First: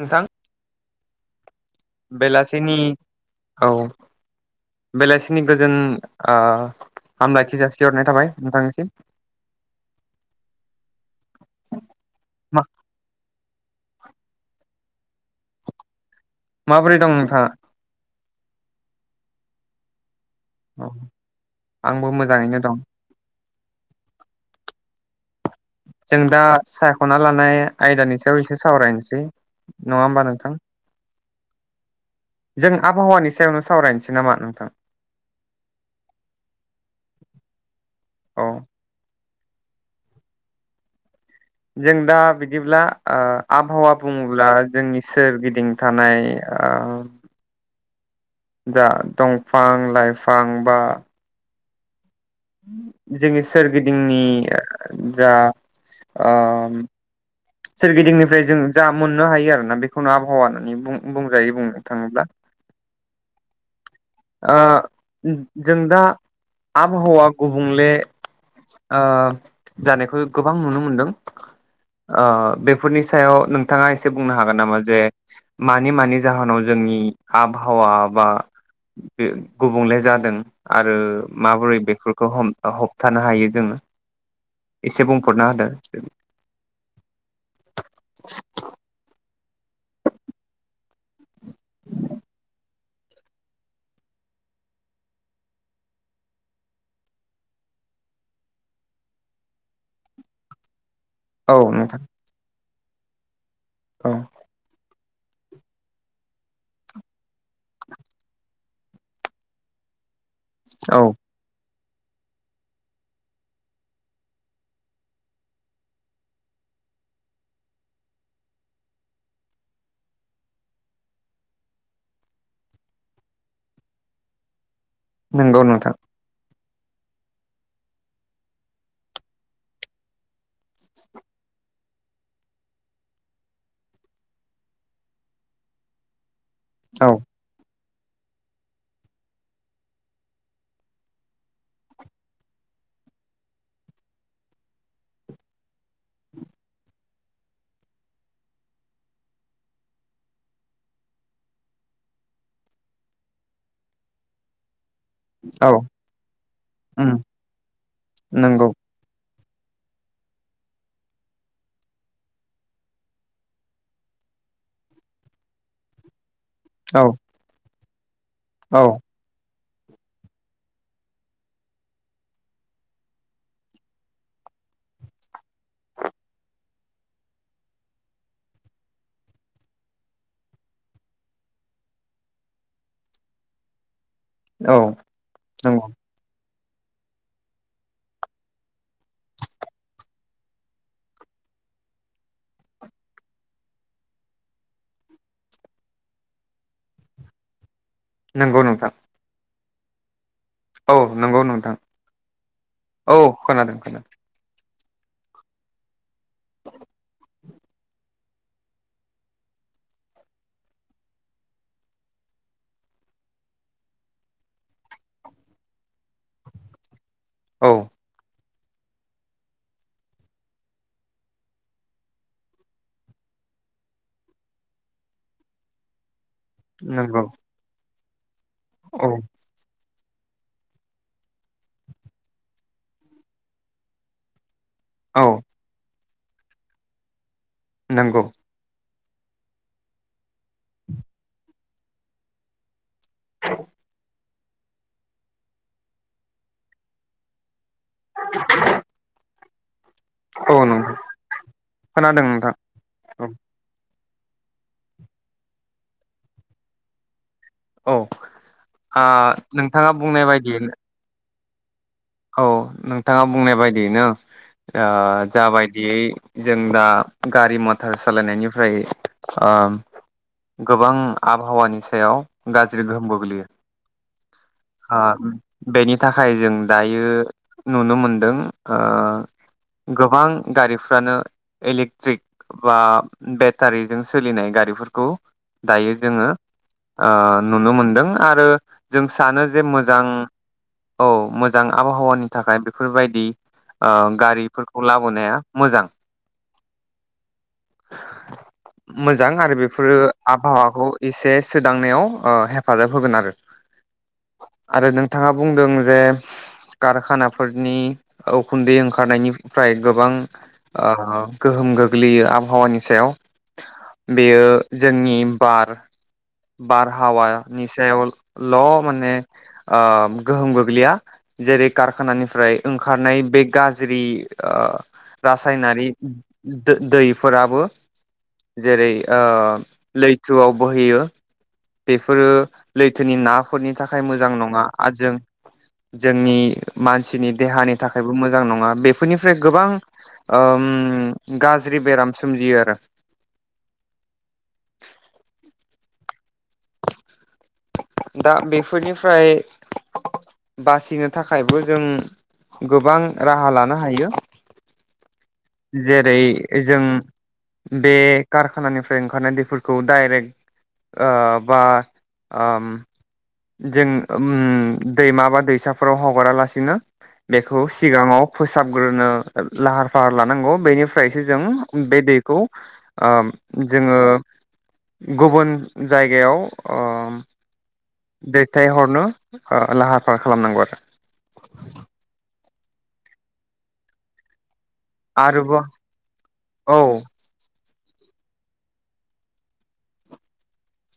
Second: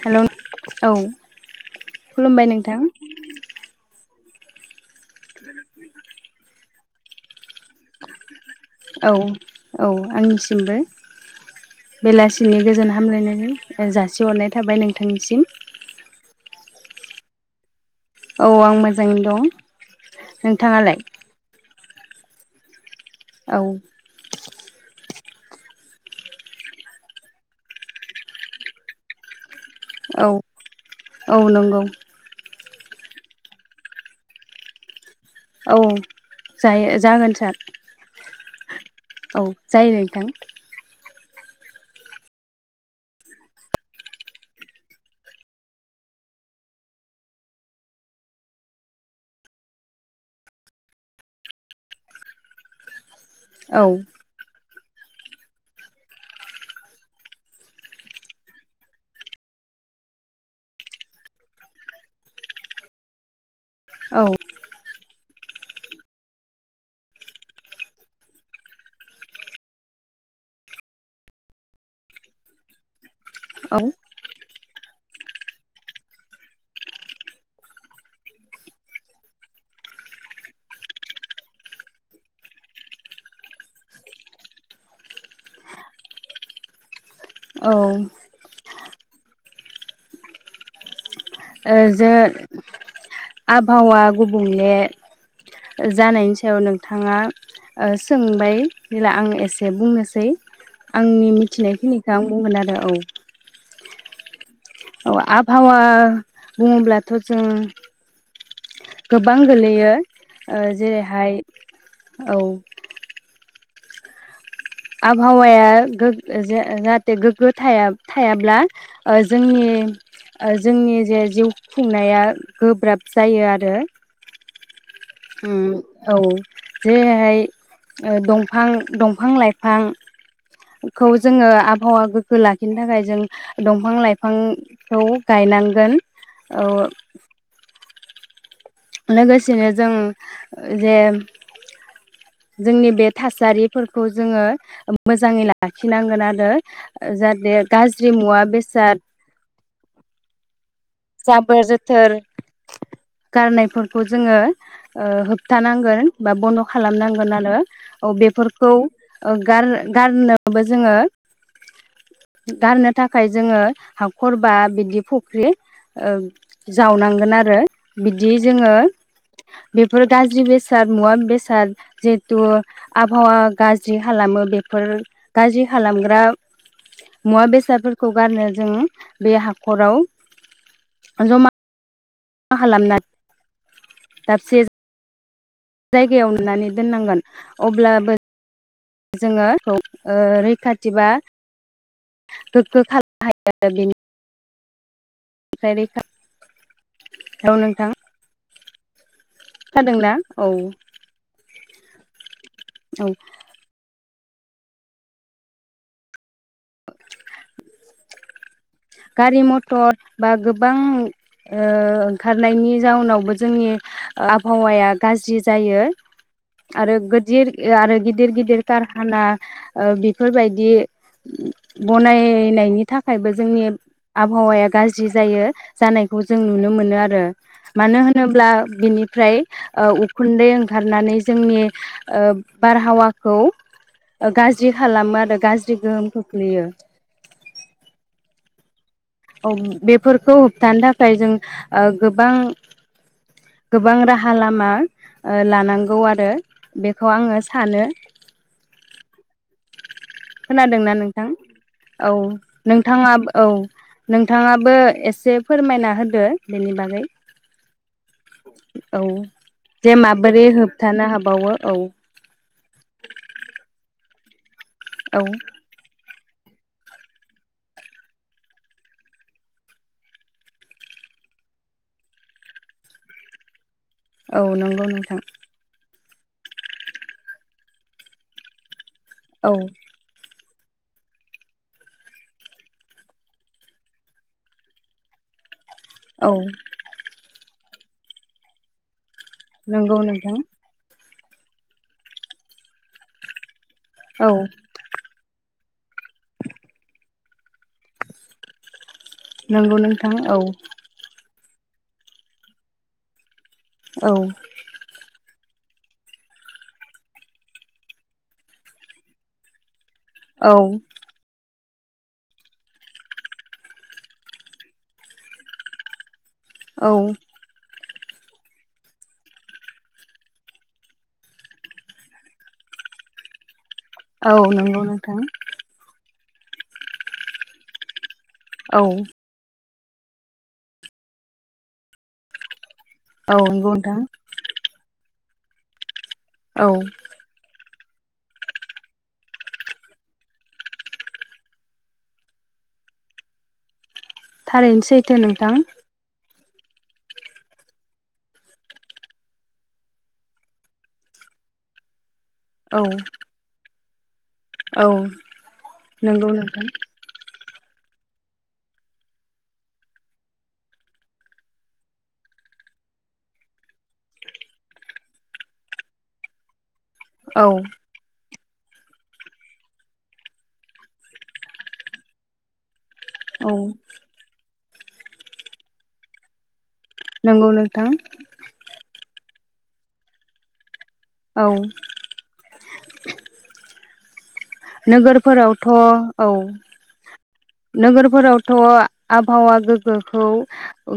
हेल' औ खुलुमबाय बेलासिनि नोंथां औ बेलासिनि गोजोन आ हामलायथि जासिहरनाय थाबाय नोंथांनिसिम औ औ आंनिसिमबो बेलासिनि गोजोन हामलायनायजों जासिहरनाय थाबाय नोंथांनिसिम माबोरै दं नोंथाङा औ आं मोजाङैनो दं औ नोंथाङालाय आंबो मोजाङैनो दं औ जों दा सायख'ना लानाय आयदानि सायाव एसे सावरायनोसै नङा होमबा औ नोंथां औ नंगौ जों आबहावानि सायावनो सावरायनोसै नामा नोंथां औ जायो जागोन सार औ औ जायो नोंथां जों दा बिदिब्ला ओ आबहावा बुङोब्ला जोंनि सोरगिदिं थानाय ओ दा दंफां लाइफां बा [inaudible] जोंनि औ सोरगिदिंनि जा आ सोरगिदिंनिफ्राय जों जा मोननो हायो आरोना बेखौनो आबहावा होननानै बुंजायो बुंनो थाङोब्ला औ आ जों दा आबहावा गुबुंले ओ जानायखौ गोबां नुनो मोनदों ओ बेफोरनि सायाव औ औ नोंथाङा एसे बुंनो हागोन नामा जे मानि मानि जाहोनाव जोंनि आबहावा बा गुबुंले जादों आरो माबोरै बेफोरखौ होब होबथानो हायो जोङो एसे बुंहरनो होादों ओ [inaudible] ओ जे आबहावा गुबुंले जानायनि सायाव नोंथाङा ओ सोंबाय जेला आं एसे बुंनोसै। आंनि औ नोंथां मिथिनायखिनिखौ आं बुंगोन आरो औ औ औ आबहावा बुङोब्लाथ' जों गोबां गोलैयो ओ औ जेरैहाय औ आबहावाया गो जे जाहाथे गोग्गो थाया थायाब्ला ओ जोंनि ओ जोंनि जे जिउ खुंनाया गोब्राब जायो आरो नंगौ उम नोंथां औ जे हाय ओ दफां दंफां लाइफां फां खौ जोङो आबहावा गोग्गो लाखिनो थाखाय जों दंफां लाइफांखौ गायनांगोन औ लोगोसेनो जों जे जोंनि बे थासारिफोरखौ जोङो ओ मोजाङै लाखिनांगोन आरो जाहाथे गाज्रि मुवा बेसाद जाबोर जोथोर गारनायफोरखौ जोङो ओ औ होबथानांगोन बा बन्द' उम खालामनांगोन आरो औ नंगौ बेफोरखौ ओ गार गारनोबो जोङो गारनो थाखाय जोङो हाखर बा बिदि फख्रि ओं औ जावनांगोन आरो बिदि जोङो औ बेफोर गाज्रि बेसाद मुवा बेसाद जिहेतु आबहावा गाज्रि खालामो बेफोर गाज्रि खालामग्रा मुवा बेसादफोरखौ गारनो जों बे हाखराव ओ जमा [unintelligible] दाबसे औ नंगौ जायगायाव नुनानै दोननांगोन अब्लाबो जोङो ओ रैखाथि बा गोग्गो [unintelligible] [unintelligible] नोंथां नंगौ नोंथां [unintelligible] औ नोंगौ नोंथां औ खोनादों खोनादों [inaudible] गारि मथर बा गोबां ओ ओंखारनायनि जाउनावबो जोंनि ओ आबहावाया गाज्रि जायो आरो गो दिर औ ओ आरो गिदिर गिदिर कारकाना ओ बेफोरबायदि बनायनायनि थाखायबो जोंनि आबहावाया गाज्रि जायो जानाय जों नुनो मोनो आरो नंगौ मानो होन ब्ला औ बिनिफ्राय ओ उ खुन्दै ओंखारनानै जोंनि ओ बारहावाखौ गा थ्रि खालामो आरो गाज्रि गोहोमखौ खो गोलैयो नंगौ। औ बेफोरखौ होबथानो थाखाय जों ओ गोबां गोबां राहा राहा लामा ऐ लानांगौ आरो बेखौ आङो सानो औ खोनादोंना नंगौ नोंथां औ खोनादों नोंथां नोंथाङा औ नोंथाङाबो एसे फोरमायना होदो बेनि बागै औ औ आ नोंथाङा जे बुंनाय माबोरै बायदियैनो होबथानो हाबावो औ औ नोंथाङा बुंनाय बायदियैनो ओ औ जाबायदियै जों दा गारि मटर सालायनायनिफ्राय ओ गोबां आबहावानि सायाव गाज्रि गोहोम गोग्लैयो। औ नंगौ ओ नोंथां बेनि थाखाय जों दायो नुनो मोनदों ओ औ गोबां गारिफ्रानो इलेक्ट्रिक बा बेटारिजों सोलिनाय गारिफोरखौ दायो जोङो औ ओ नुनो मोनदों आरो जों सानो जे नंगौ मोजां नोंथां औ मोजां मोजां आबहावानि थाखाय बेफोरबायदि ओ औ गारिफोरखौ लाबोनाया मोजां [unintelligible] मोजां आरो नंगौ बेफोरो नोंथां औ आबहावाखौ एसे सोदांनायाव ओ हेफाजाब होगोन आरो औ आरो नोंथाङा बुंदों जे कारखानाफोरनि उखुन्दै ओंखारनायनिफ्राय गोबां औ ओ गो गोग्लैयो आबहावानि सायाव बेयो जोंनि बार बार औ हावा निसायाव ल माने ओ गोहोम गोग्लैया जेरै कारखानानिफ्राय ओंखारनाय बे गाज इ औ ओ नंगौ नोंथां रासायनारि दो-दैफोराबो औ जेरै ओ लैथुआव बोहैयो बेफोरो लैथोनि औ नंगौ नाफोरनि नोंथां थाखाय मोजां नङा आरो जों जोंनि औ मानसिनि देहानि थाखायबो मोजां नङा बेफोरनिफ्राय गोबां ओम गाज्रि बेराम सोमजियो आरो थारैनो सैथो नोंथां दा बेफोरनिफ्राय बासिनो थाखायबो जों औ गोबां राहा लानो हायो [inaudible] औ जेरै नंगौ नोंथां जों बे कारखानानिफ्राय ओंखारनाय दैफोरखौ डाइरेक्ट ओ बा ओ दैमा बा दैसाफोराव हगारालासिनो औ बेखौ सिगाङाव फोसाबग्रोनो लाहार फाहार लानांग बेनिफ्रायसो जों बे दैखौ ओ औ जोङो गुबुन जायगायाव अ नंगौ नोंथां दैथायहरनो। ओ लाहार फाहार खालामनांगौ आरो औ [inaudible] आरो नोगोरफोरावथ आरोबाव औ औ नोगोरफोरावथ आबहावा गोग्गोखौ ओ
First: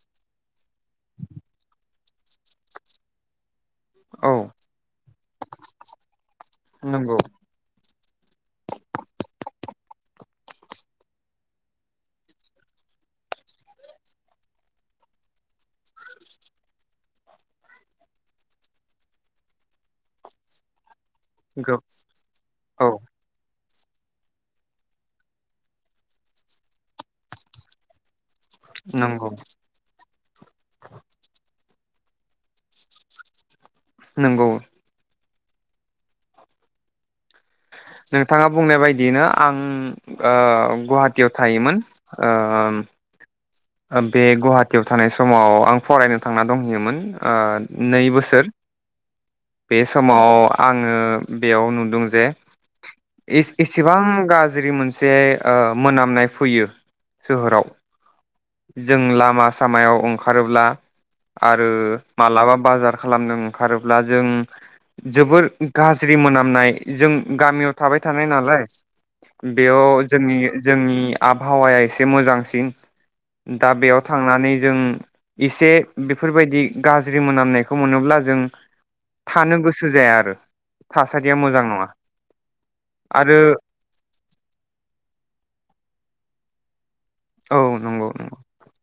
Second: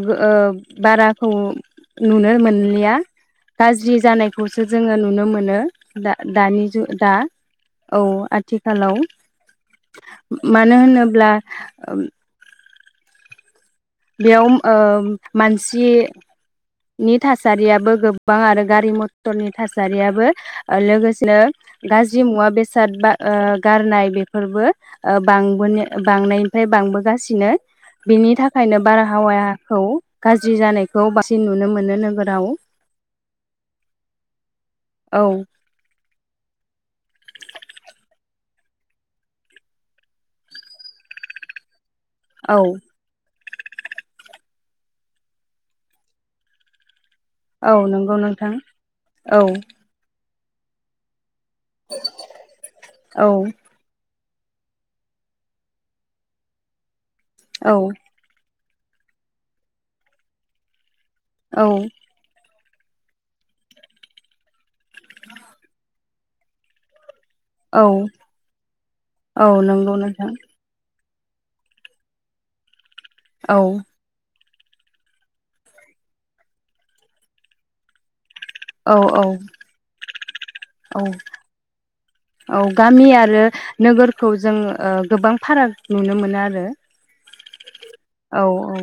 बाराखौ नुनो मोनलिया गाज्रि औ जानायखौसो जोङो नुनो मोनो दा- दानि जु दा नंगौ औ आ खालाव मानो होनोब्ला बेयाव ओ मानसि नि थासारियाबो गोबां आरो गारि मथरनि थासारियाबो लोगोसे नो गो गाज्रि मुवा बेसाद औ बा ओ गारनाय बेफोरबो ओ बांबोन-बांनायनिफ्राय बांबोगासिनो बेनि थाखाय नो नंगौ बारहावाखौ गाज्रि जानायखौ बा मोननो नोगोराव नंगौ औ नोंथाङा बुंनाय बायदियैनो आं ओ गुवाहाटियाव थायोमोन औ उम बे गुवाहाटियाव थानाय समाव आं फरायनो थांना दंहैयोमोन। ओ औ नै नंगौ बोसोर नोंथां औ बे समाव आङो बेयाव नुदों जे औ एसेबां गाज्रि गाज्रि मोनसे ओ मोनामनाय फैयो सोहोराव जों लामा सामायाव ओंखारोब्ला औ आरो मालाबा बाजार खालामनो ओंखारोब्ला जों जोबोर गाज्रि मोनामनाय जों गामियाव औ थाबाय थानाय नालाय औ बेयाव नंगौ नोंथां जोंनि जोंनि आबहावाया एसे मोजांसिन औ दा बेयाव थांनानै जों एसे बेफोरबायदि गाज्रि मोनामनायखौ मोनोब्ला जों औ औ थानो गोसो जाया आरो औ थासारिया मोजां नङा औ गामि आरो नोगोरखौ जों गोबां फाराग नुनो मोनो आरो औ नंगौ नंगौ औ औ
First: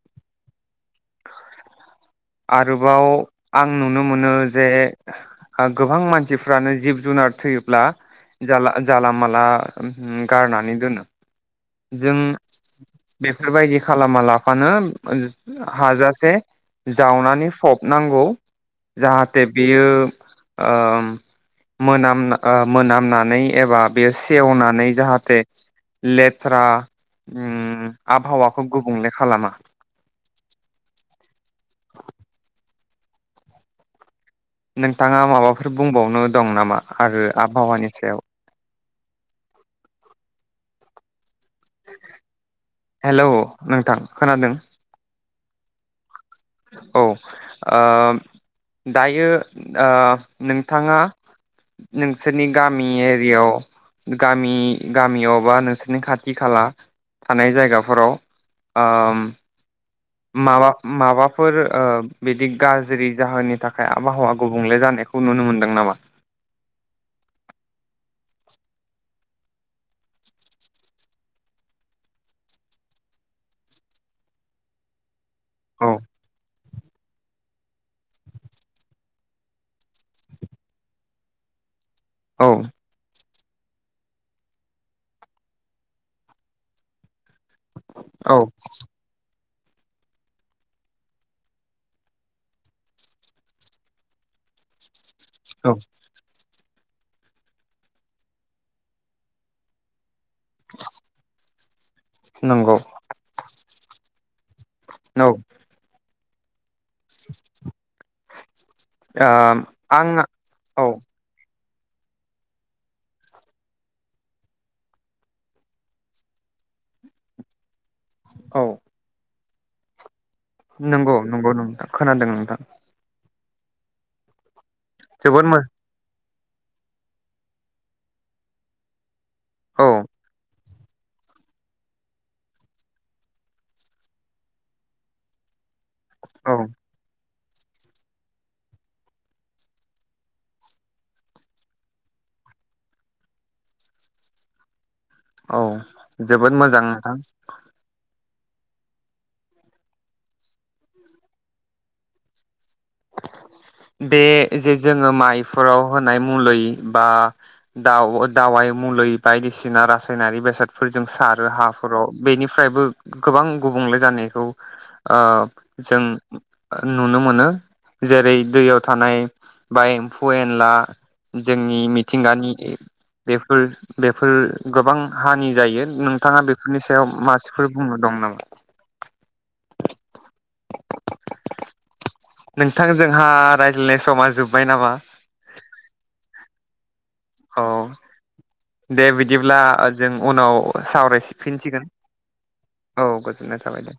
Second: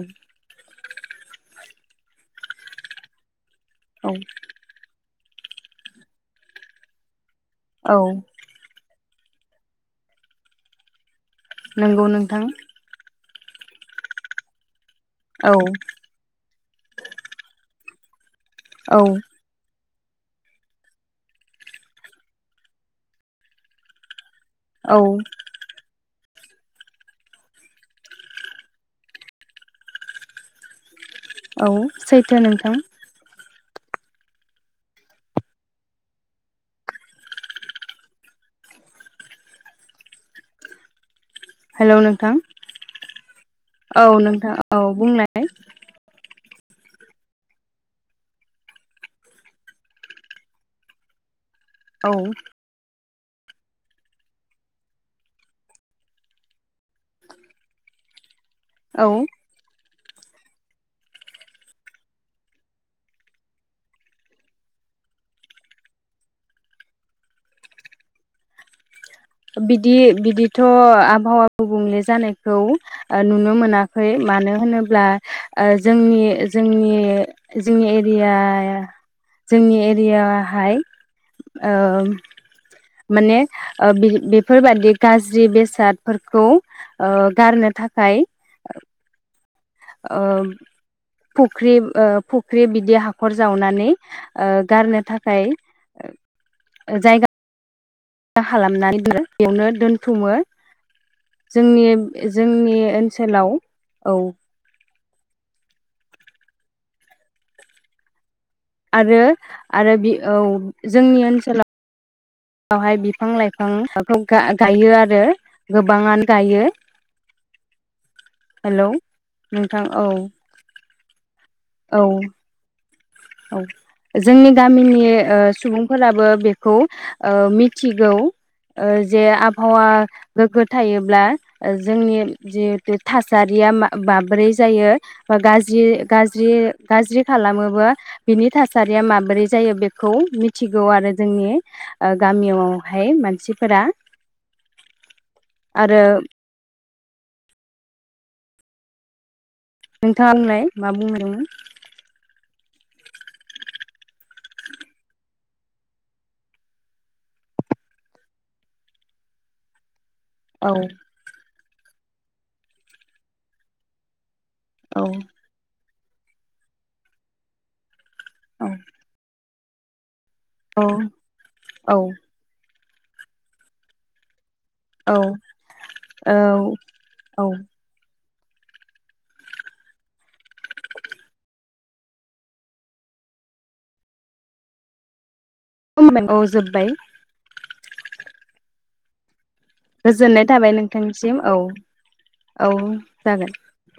आरोबाव आं नुनो औ मोनो जे गोबां मानसिफ्रानो जिब जुनार थैयोब्ला औ जाला माला बा गारनानै दोनो नंगौ जों नोंथां बेफोरबायदि खालामा लाफानो औ हाजासे जावनानै फबनांगौ औ जाहाथे बियो ओ मोनाम ओ मोनामनानै एबा बेयो सेवनानै औ जाहाथे ले फोरा उम आबहावाखौ गुबुंले खालामो औ सैथो नोंथां नोंथाङा माबाफोर बुंबावनो दं नामा आरो आबहावानि सायाव हेलौ नोंथां हेलौ नोंथां औ खोनादों नोंथां औ बुंनाय। औ दायो नोंथाङा औ नोंसोरनि गामि एरियाव गामि गामियाव बा नोंसोरनि खाथि खाला थानाय जायगाफोराव औ उम माबा माबाफोर बिदि गाज्रि जाहोननि थाखाय आबहावा गुबुंले जानायखौ नुनो मोनदों नामा? बिदि बिदिथ' आबहावा गुबुंले जानायखौ नुनो ओ मोनाखै मानो होनोब्ला औ जोंनि जोंनि जोंनि एरियाया जोंनि एरियाहाय ओ औ माने ओ बि बेफोरबायादि गाज्रि बेसादफोरखौ ओ गारनो थाखाय ओ फुख्रि ओ फुख्रि बिदि हाखर जावनानै गारनो थाखा ओमफ्राय जायगा साफा खालामनानै बेयावनो दोन्थुमो [inaudible] जोंनि नंगौ जोंनि ओनसोलाव औ औ आरो आं आरो बि औ जोंनि ओनसोलाव बेवहाय बिफां लाइफांखौ गायो आरो गोबाङानो गायो औ हेलौ नोंथां औ नंगौ। नंगौ नोंथां औ खोनादों नोंथां। औ जोंनि गामिनि ओ जोबोद मो सुबुंफोराबो बेखौ ओ मिथिगौ ओ जे आबहावा औ गोगो थायोब्ला जोंनि जिहेथु थासारिया माबोरै जायो बा गाज्रि गाज्रि औ गाज्रि खालामोबा बिनि थासारिया माबोरै जायो बेखौ मिथिगौआरो जोंनि ओ गामियावहाय मानसिफोरा औ आरो जोबोद मोजां थां नोंथाङा होनलाय मा बुंहदोंमोन बे जे जोङो माइफोराव होनाय मुलि बा दाव-दावाइ मुलि बायदिसिना रास फायनारि औ बेसादफोरजों सारो हाफ खराव बेनिफ्रायबो गोबां गुबुंले जानायखौ औ अ जों नुनो मोनो। जेरै दैयाव थानाय बाय फौ एनला औ जोंनि औ मिथिंगानि बेफोर बेफोर गोबां हानि जायो नोंथाङा बेफोरनि सायाव औ मासिफोर बुंनो दं नामा [unintelligible] नोंथां जोंहा रायज्लायनाय समा जोब्बाय नामा औ जोब्बाय औ दे बिदि जेब्ला जों गोजोननाय उनाव थाबाय नोंथांनिसिम औ सावरायफिनसिगोन औ जागोन। गोजोननाय थाबाय दे